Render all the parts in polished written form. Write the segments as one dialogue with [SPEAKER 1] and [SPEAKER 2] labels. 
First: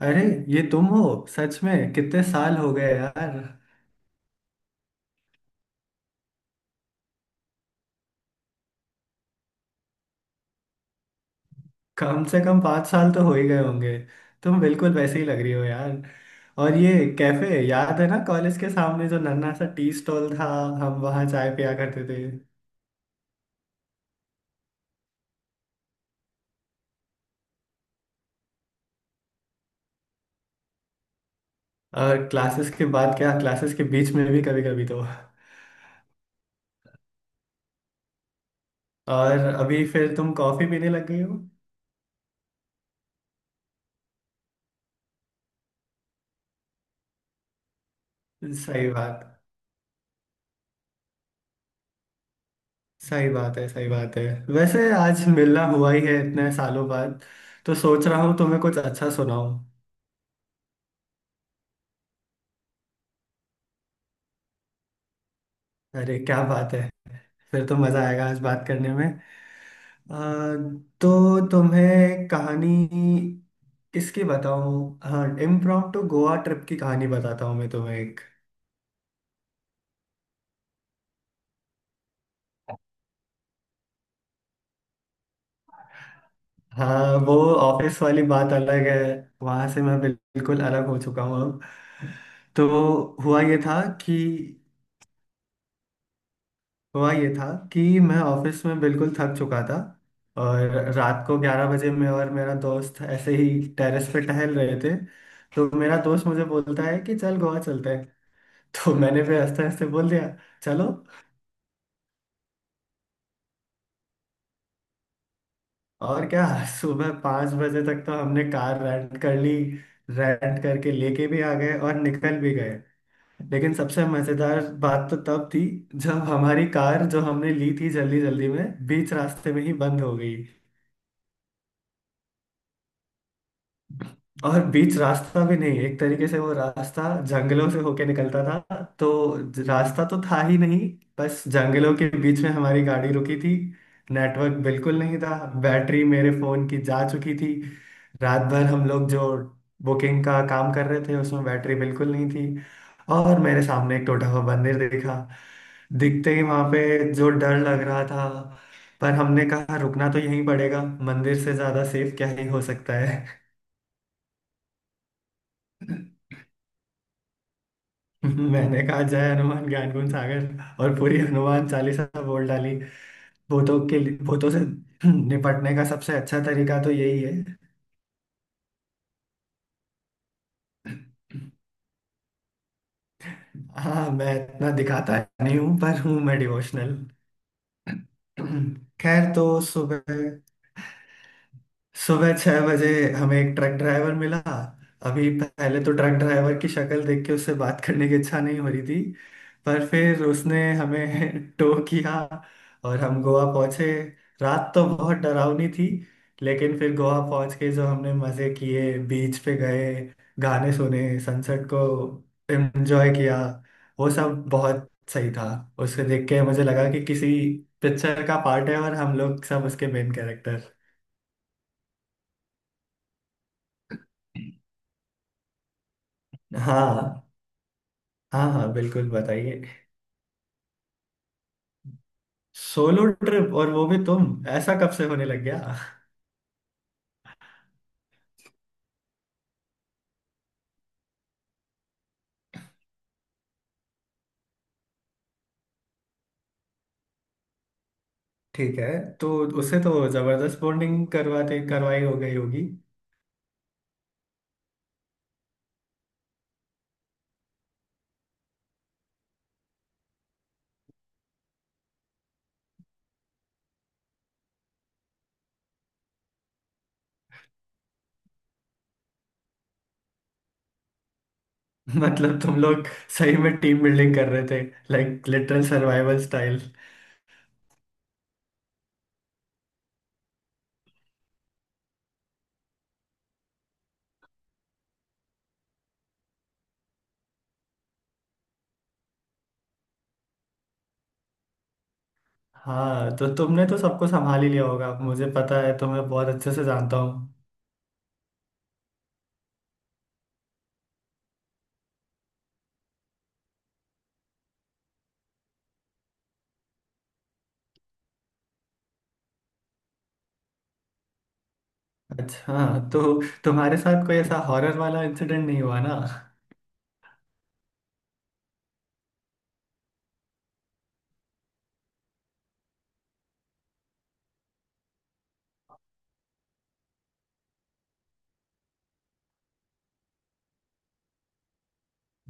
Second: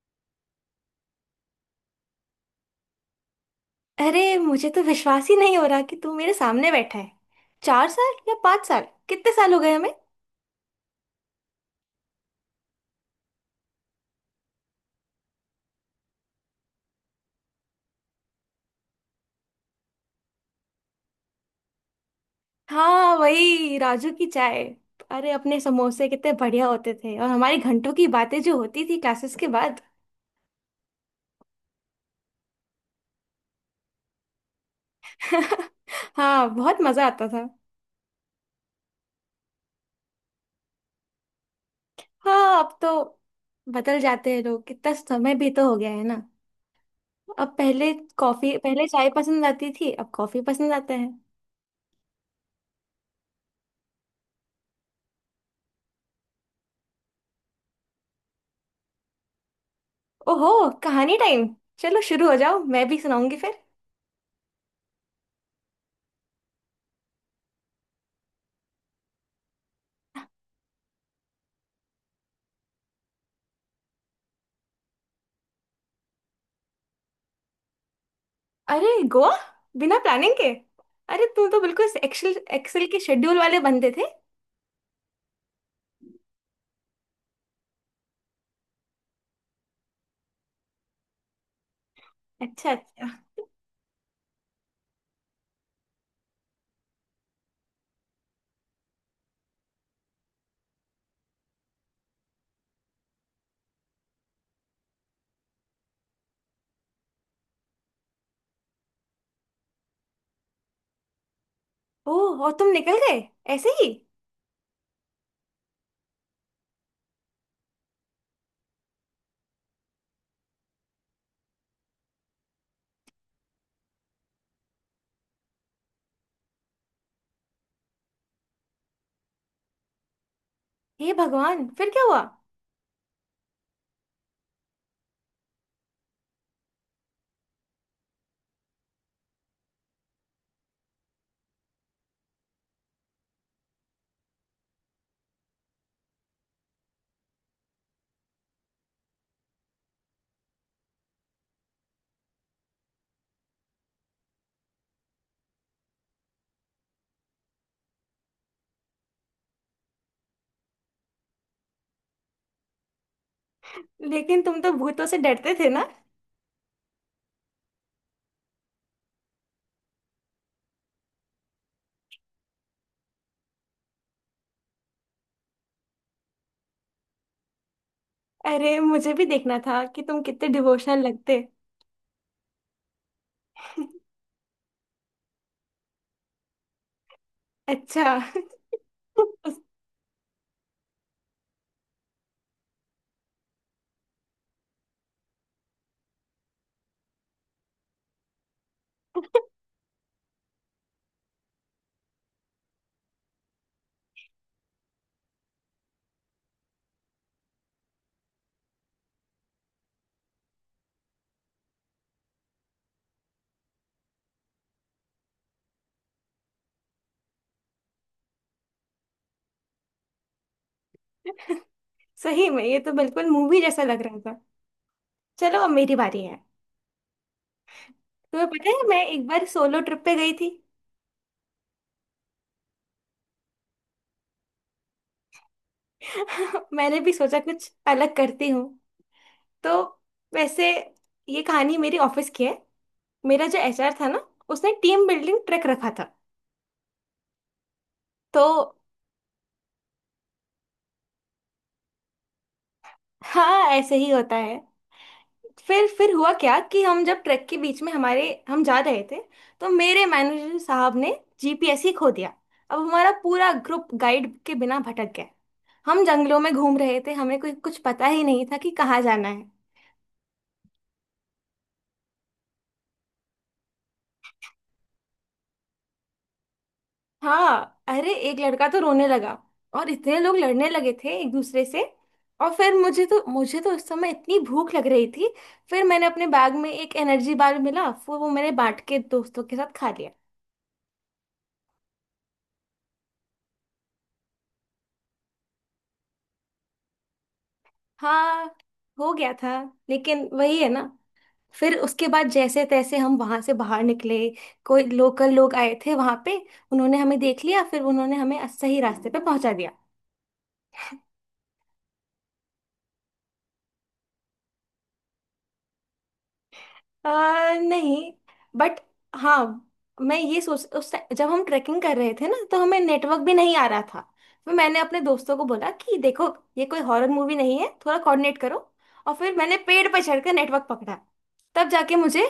[SPEAKER 1] अरे ये तुम हो। सच में कितने साल हो गए यार।
[SPEAKER 2] अरे, मुझे तो विश्वास ही नहीं हो रहा कि तू मेरे सामने बैठा है। 4 साल या 5 साल। कितने साल हो गए हमें।
[SPEAKER 1] कम से कम 5 साल तो हो ही गए होंगे। तुम बिल्कुल वैसे ही लग रही हो यार। और ये कैफे याद है ना, कॉलेज के सामने जो नन्हा सा टी स्टॉल था। हम वहाँ चाय पिया करते थे।
[SPEAKER 2] हाँ, वही राजू की चाय। अरे, अपने समोसे कितने बढ़िया होते थे और हमारी घंटों की बातें जो होती थी क्लासेस के बाद।
[SPEAKER 1] और क्लासेस के बाद क्या, क्लासेस के बीच में भी कभी कभी तो।
[SPEAKER 2] हाँ, बहुत मजा आता था।
[SPEAKER 1] और अभी फिर तुम कॉफी पीने लग गई हो।
[SPEAKER 2] हाँ, अब तो बदल जाते हैं लोग। कितना समय भी तो हो गया है ना। अब पहले कॉफी, पहले
[SPEAKER 1] सही
[SPEAKER 2] चाय
[SPEAKER 1] बात
[SPEAKER 2] पसंद आती थी, अब कॉफी पसंद आता है।
[SPEAKER 1] सही बात है, सही बात है। वैसे आज मिलना हुआ ही है इतने सालों बाद, तो सोच रहा हूँ तुम्हें कुछ अच्छा सुनाऊं।
[SPEAKER 2] ओहो, कहानी टाइम। चलो शुरू हो जाओ, मैं भी सुनाऊंगी फिर।
[SPEAKER 1] अरे क्या बात है। फिर तो मजा आएगा आज बात करने में। अ, तो तुम्हें कहानी किसकी बताऊं। हाँ, इम्प्रॉम्प्टू गोवा ट्रिप की कहानी बताता हूँ मैं तुम्हें एक।
[SPEAKER 2] अरे, गोवा, बिना प्लानिंग के। अरे, तू तो बिल्कुल एक्सेल एक्सेल के शेड्यूल वाले बंदे थे।
[SPEAKER 1] हाँ, वो ऑफिस वाली बात अलग है। वहां से मैं बिल्कुल अलग हो चुका हूँ अब। तो
[SPEAKER 2] अच्छा, अच्छा।
[SPEAKER 1] हुआ ये था कि हुआ ये था कि मैं ऑफिस में बिल्कुल थक चुका था। और रात को 11 बजे मैं और मेरा दोस्त ऐसे ही टेरेस पे टहल रहे थे। तो मेरा दोस्त मुझे बोलता है कि चल गोवा चलते हैं। तो मैंने भी हंसते हंसते बोल दिया चलो।
[SPEAKER 2] ओह, और तुम निकल गए ऐसे ही।
[SPEAKER 1] और क्या। सुबह 5 बजे तक तो हमने कार रेंट कर ली। रेंट करके लेके भी आ गए और निकल भी गए। लेकिन सबसे मजेदार बात तो तब थी, जब हमारी कार जो हमने ली थी जल्दी जल्दी में बीच रास्ते में ही बंद हो गई।
[SPEAKER 2] हे भगवान, फिर क्या हुआ।
[SPEAKER 1] और बीच रास्ता भी नहीं, एक तरीके से वो रास्ता जंगलों से होके निकलता था, तो रास्ता तो था ही नहीं। बस जंगलों के बीच में हमारी गाड़ी रुकी थी। नेटवर्क बिल्कुल नहीं था। बैटरी मेरे फोन की जा चुकी थी। रात भर हम लोग जो बुकिंग का काम कर रहे थे, उसमें बैटरी बिल्कुल नहीं थी। और मेरे सामने एक टूटा हुआ मंदिर दिखा। दिखते ही वहां पे जो डर लग रहा था, पर हमने कहा रुकना तो यहीं पड़ेगा। मंदिर से ज्यादा सेफ क्या ही हो सकता है।
[SPEAKER 2] लेकिन तुम तो भूतों से डरते थे ना।
[SPEAKER 1] मैंने कहा जय हनुमान ज्ञान गुण सागर, और पूरी हनुमान चालीसा बोल डाली। भूतों से निपटने का सबसे अच्छा तरीका तो यही है।
[SPEAKER 2] अरे, मुझे भी देखना था कि तुम कितने डिवोशनल लगते।
[SPEAKER 1] हाँ, मैं इतना दिखाता नहीं हूँ, पर हूँ मैं डिवोशनल।
[SPEAKER 2] अच्छा।
[SPEAKER 1] खैर तो सुबह, सुबह 6 बजे हमें एक ट्रक ड्राइवर मिला। अभी पहले तो ट्रक ड्राइवर की शक्ल देख के उससे बात करने की इच्छा नहीं हो रही थी। पर फिर उसने हमें टो किया और हम गोवा पहुंचे। रात तो बहुत डरावनी थी। लेकिन फिर गोवा पहुंच के जो हमने मजे किए, बीच पे गए, गाने सुने, सनसेट को एंजॉय किया, वो सब बहुत सही था। उसको देख के मुझे लगा कि किसी पिक्चर का पार्ट है, और हम लोग सब उसके मेन कैरेक्टर।
[SPEAKER 2] सही में ये तो बिल्कुल मूवी जैसा लग रहा था। चलो, अब मेरी बारी है।
[SPEAKER 1] हाँ,
[SPEAKER 2] तुम्हें
[SPEAKER 1] हाँ,
[SPEAKER 2] पता
[SPEAKER 1] हाँ,
[SPEAKER 2] है, मैं
[SPEAKER 1] बिल्कुल
[SPEAKER 2] एक बार
[SPEAKER 1] बताइए।
[SPEAKER 2] सोलो ट्रिप पे गई थी।
[SPEAKER 1] सोलो ट्रिप और वो भी तुम, ऐसा कब से होने लग गया?
[SPEAKER 2] मैंने भी सोचा कुछ अलग करती हूँ। तो, वैसे, ये कहानी मेरी ऑफिस की है। मेरा जो एचआर था ना, उसने टीम बिल्डिंग ट्रैक रखा था। तो
[SPEAKER 1] ठीक है। तो उससे तो जबरदस्त बॉन्डिंग करवाते करवाई हो गई होगी।
[SPEAKER 2] हाँ, ऐसे ही होता है। फिर हुआ क्या कि हम जब ट्रैक के बीच में हमारे हम जा रहे थे, तो मेरे मैनेजर साहब ने जीपीएस ही खो दिया। अब हमारा पूरा ग्रुप गाइड के बिना भटक गया। हम जंगलों में घूम रहे थे, हमें कोई कुछ पता ही नहीं था कि कहाँ जाना है।
[SPEAKER 1] मतलब तुम लोग सही में टीम बिल्डिंग कर रहे थे। Like literal survival style.
[SPEAKER 2] हाँ, अरे एक लड़का तो रोने लगा। और इतने लोग लड़ने लगे थे एक दूसरे से। और फिर मुझे तो उस समय इतनी भूख लग रही थी। फिर मैंने अपने बैग में एक एनर्जी बार मिला, फिर वो मैंने बांट के दोस्तों के साथ खा लिया।
[SPEAKER 1] हाँ, तो तुमने तो सबको संभाल ही लिया होगा, मुझे पता है, तुम्हें बहुत अच्छे से जानता हूँ।
[SPEAKER 2] हाँ, हो गया था। लेकिन वही है ना। फिर उसके बाद जैसे तैसे हम वहां से बाहर निकले। कोई लोकल लोग आए थे वहां पे, उन्होंने हमें देख लिया, फिर उन्होंने हमें सही रास्ते पे पहुंचा दिया।
[SPEAKER 1] अच्छा हाँ, तो तुम्हारे साथ कोई ऐसा हॉरर वाला इंसिडेंट नहीं हुआ ना?
[SPEAKER 2] नहीं। बट हाँ, मैं ये सोच उस टाइम जब हम ट्रैकिंग कर रहे थे ना, तो हमें नेटवर्क भी नहीं आ रहा था। फिर मैंने अपने दोस्तों को बोला कि देखो, ये कोई हॉरर मूवी नहीं है, थोड़ा कोऑर्डिनेट करो। और फिर मैंने पेड़ पर चढ़कर नेटवर्क पकड़ा। तब जाके मुझे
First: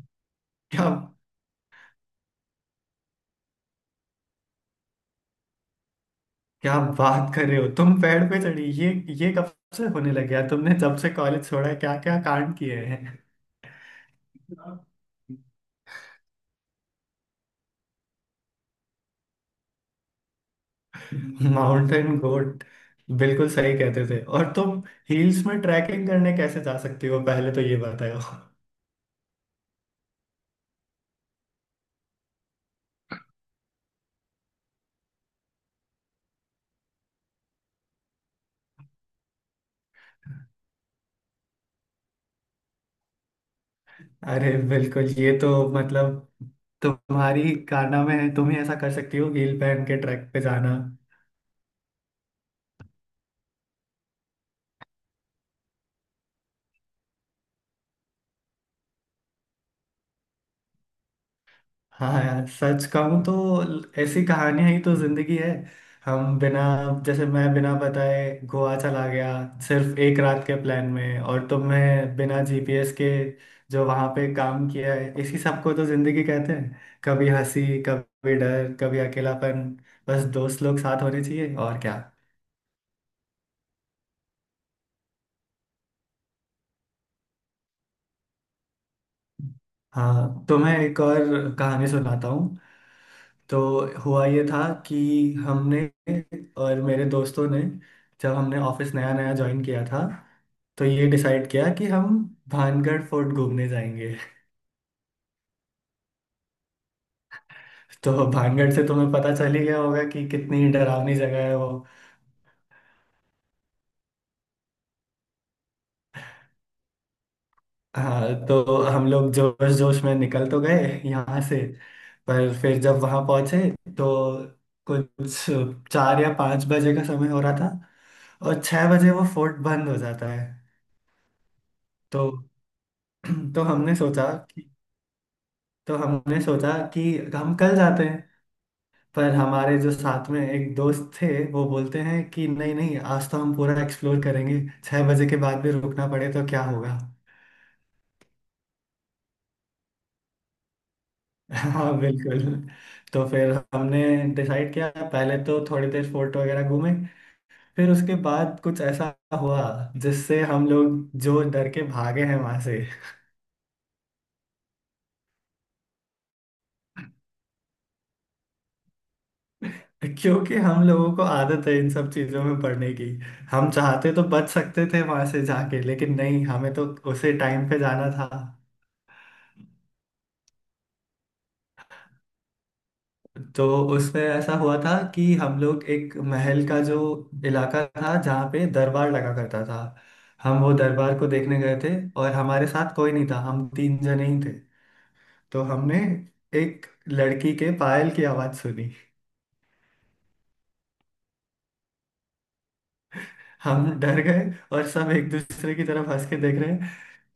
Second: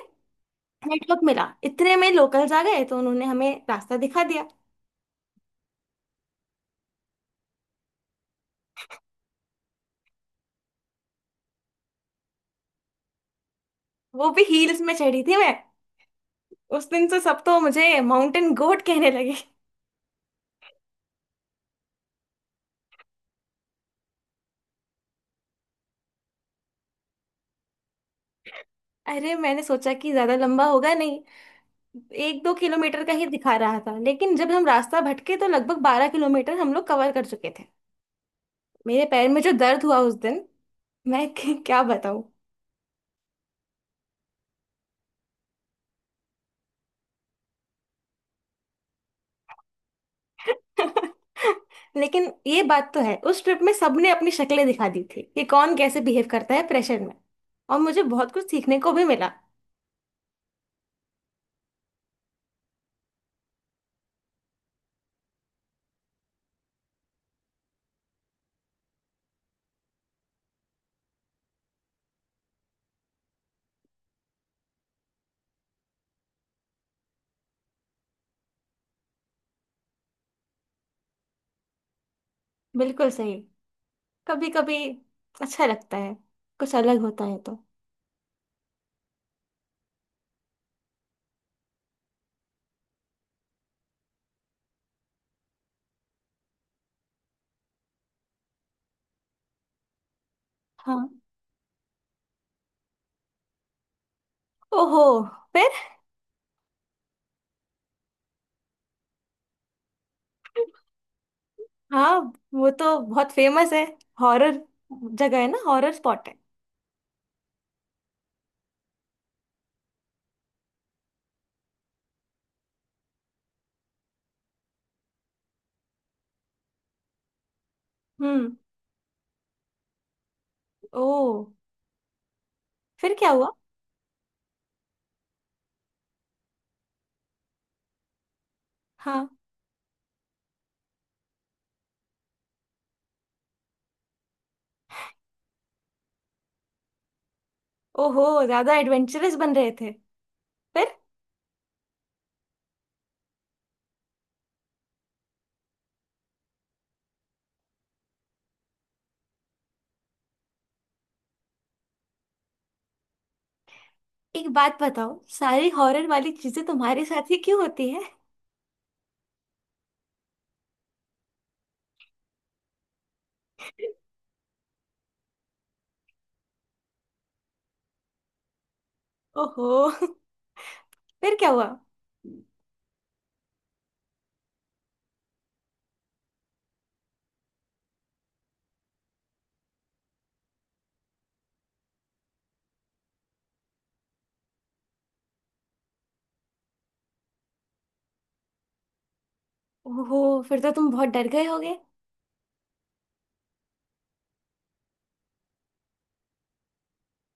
[SPEAKER 1] क्या?
[SPEAKER 2] नेटवर्क मिला, इतने में लोकल्स आ गए तो उन्होंने हमें रास्ता दिखा दिया।
[SPEAKER 1] क्या बात कर रहे हो, तुम पेड़ पे चढ़ी? ये कब से होने लग गया? तुमने जब से कॉलेज छोड़ा है क्या क्या कांड किए हैं।
[SPEAKER 2] वो भी हील्स में चढ़ी थी मैं। उस दिन से सब तो मुझे माउंटेन गोट कहने लगे।
[SPEAKER 1] माउंटेन गोट, बिल्कुल सही कहते थे। और तुम हिल्स में ट्रैकिंग करने कैसे जा सकती हो, पहले तो ये बताओ।
[SPEAKER 2] अरे, मैंने सोचा कि ज्यादा लंबा होगा नहीं। 1-2 किलोमीटर का ही दिखा रहा था, लेकिन जब हम रास्ता भटके तो लगभग 12 किलोमीटर हम लोग कवर कर चुके थे। मेरे पैर में जो दर्द हुआ उस दिन, मैं क्या बताऊं।
[SPEAKER 1] अरे बिल्कुल, ये तो मतलब तुम्हारी काना में है, तुम ही ऐसा कर सकती हो, हील पहन के ट्रैक पे जाना।
[SPEAKER 2] लेकिन ये बात तो है, उस ट्रिप में सबने अपनी शक्लें दिखा दी थी कि कौन कैसे बिहेव करता है प्रेशर में। और मुझे बहुत कुछ सीखने को भी मिला।
[SPEAKER 1] हाँ यार, सच कहूँ तो ऐसी कहानियां ही तो जिंदगी है। हम बिना जैसे मैं बिना बताए गोवा चला गया, सिर्फ एक रात के प्लान में, और तुमने बिना जीपीएस के जो वहां पे काम किया है, इसी सबको तो जिंदगी कहते हैं। कभी हंसी, कभी डर, कभी अकेलापन। बस दोस्त लोग साथ होने चाहिए, और क्या।
[SPEAKER 2] बिल्कुल सही। कभी कभी अच्छा लगता है, कुछ अलग होता है तो।
[SPEAKER 1] हाँ, तो मैं एक और कहानी सुनाता हूँ। तो हुआ ये था कि हमने और मेरे दोस्तों ने, जब हमने ऑफिस नया नया ज्वाइन किया था, तो ये
[SPEAKER 2] हाँ।
[SPEAKER 1] डिसाइड किया कि हम भानगढ़ फोर्ट घूमने जाएंगे।
[SPEAKER 2] ओहो, फिर।
[SPEAKER 1] तो भानगढ़ से तुम्हें पता चल ही गया होगा कि कितनी डरावनी जगह है वो।
[SPEAKER 2] हाँ, वो तो बहुत फेमस है। हॉरर जगह है ना, हॉरर स्पॉट है।
[SPEAKER 1] हाँ, तो हम लोग जोश जोश में निकल तो गए यहाँ से। पर फिर जब वहाँ पहुँचे, तो कुछ 4 या 5 बजे का समय हो रहा था।
[SPEAKER 2] हम्म।
[SPEAKER 1] और 6 बजे वो फोर्ट बंद हो जाता है।
[SPEAKER 2] ओ।
[SPEAKER 1] तो
[SPEAKER 2] फिर क्या हुआ।
[SPEAKER 1] तो हमने सोचा कि तो हमने सोचा कि हम कल जाते हैं।
[SPEAKER 2] हाँ।
[SPEAKER 1] पर हमारे जो साथ में एक दोस्त थे, वो बोलते हैं कि नहीं नहीं, आज तो हम पूरा एक्सप्लोर करेंगे, 6 बजे के बाद भी रुकना पड़े तो क्या होगा।
[SPEAKER 2] ओहो, ज्यादा एडवेंचरस बन रहे थे। फिर।
[SPEAKER 1] हाँ बिल्कुल। तो फिर हमने डिसाइड किया, पहले तो थोड़ी देर फोर्ट वगैरह घूमे, फिर उसके बाद कुछ ऐसा हुआ जिससे हम लोग जो डर के भागे हैं वहां से।
[SPEAKER 2] एक बात बताओ, सारी हॉरर वाली चीजें तुम्हारे साथ ही क्यों होती है।
[SPEAKER 1] क्योंकि हम लोगों को आदत है इन सब चीजों में पढ़ने की। हम चाहते तो बच सकते थे वहां से जाके, लेकिन नहीं, हमें तो उसे टाइम पे जाना था।
[SPEAKER 2] ओहो। फिर क्या हुआ।
[SPEAKER 1] तो उसमें ऐसा हुआ था कि हम लोग एक महल का जो इलाका था, जहाँ पे दरबार लगा करता था, हम वो दरबार को देखने गए थे। और हमारे साथ कोई नहीं था, हम तीन जने ही थे। तो हमने एक लड़की के पायल की आवाज सुनी।
[SPEAKER 2] ओहो, फिर तो तुम बहुत डर गए होगे।
[SPEAKER 1] हम डर गए, और सब एक दूसरे की तरफ हंस के देख रहे हैं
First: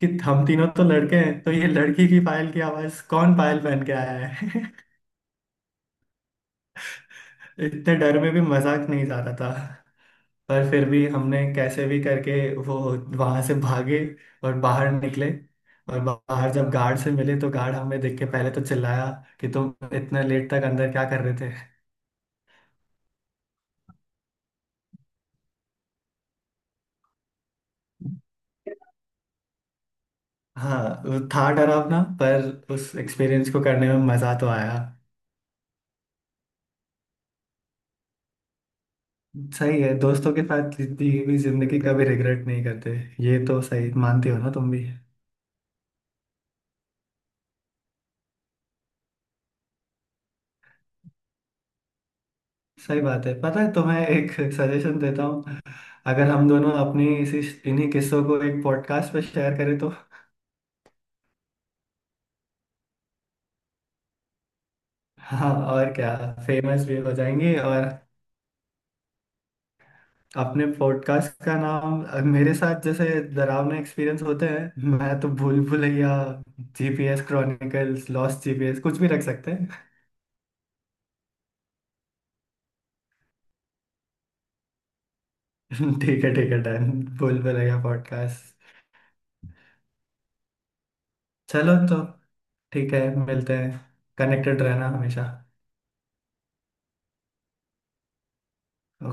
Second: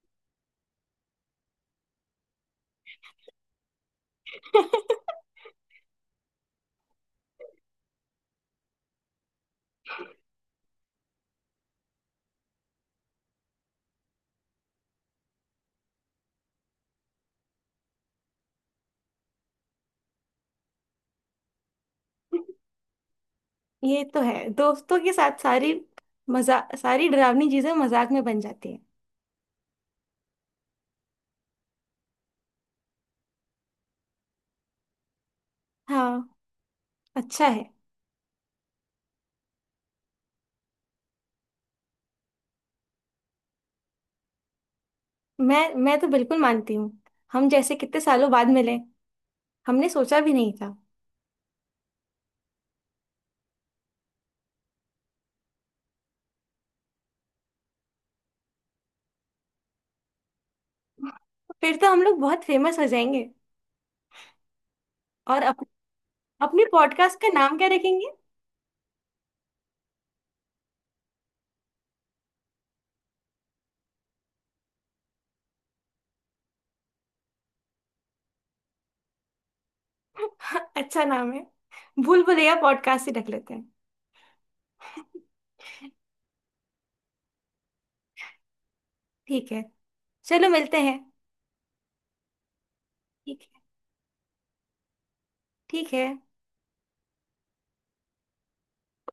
[SPEAKER 1] कि हम तीनों तो लड़के हैं, तो ये लड़की की पायल की आवाज कौन पायल पहन के आया है? इतने डर में भी मजाक नहीं जा रहा था। पर फिर भी हमने कैसे भी करके वो वहां से भागे और बाहर निकले। और बाहर जब गार्ड से मिले, तो गार्ड हमें देख के पहले तो चिल्लाया कि तुम इतने लेट तक अंदर क्या कर रहे थे।
[SPEAKER 2] ये तो है, दोस्तों के साथ सारी मजा सारी डरावनी चीजें मजाक में बन जाती हैं।
[SPEAKER 1] हाँ, वो था डरावना, पर उस एक्सपीरियंस को करने में मजा तो आया।
[SPEAKER 2] हाँ। अच्छा है।
[SPEAKER 1] सही है, दोस्तों के साथ जीती हुई जिंदगी का भी रिग्रेट नहीं करते। ये तो सही मानती हो ना तुम भी।
[SPEAKER 2] मैं तो बिल्कुल मानती हूँ। हम जैसे कितने सालों बाद मिले, हमने सोचा भी नहीं था।
[SPEAKER 1] सही बात है। पता है, तुम्हें एक सजेशन देता हूँ। अगर हम दोनों अपनी इसी इन्हीं किस्सों को एक पॉडकास्ट पर शेयर करें तो?
[SPEAKER 2] फिर तो हम लोग बहुत फेमस हो जाएंगे। और
[SPEAKER 1] हाँ, और क्या।
[SPEAKER 2] अपने
[SPEAKER 1] फेमस भी हो
[SPEAKER 2] पॉडकास्ट का
[SPEAKER 1] जाएंगे,
[SPEAKER 2] नाम क्या
[SPEAKER 1] और
[SPEAKER 2] रखेंगे।
[SPEAKER 1] अपने पॉडकास्ट का नाम, मेरे साथ जैसे डरावना एक्सपीरियंस होते हैं, मैं तो Bhool Bhulaiyaa, GPS chronicles, lost GPS, कुछ भी रख सकते हैं।
[SPEAKER 2] अच्छा नाम है। भूल भुलैया पॉडकास्ट ही रख लेते हैं।
[SPEAKER 1] ठीक है, ठीक है, डन। भूल भुलैया पॉडकास्ट।
[SPEAKER 2] ठीक है। चलो मिलते हैं।
[SPEAKER 1] चलो तो, ठीक है,
[SPEAKER 2] ठीक
[SPEAKER 1] मिलते
[SPEAKER 2] है,
[SPEAKER 1] हैं। कनेक्टेड रहना हमेशा।
[SPEAKER 2] ठीक है।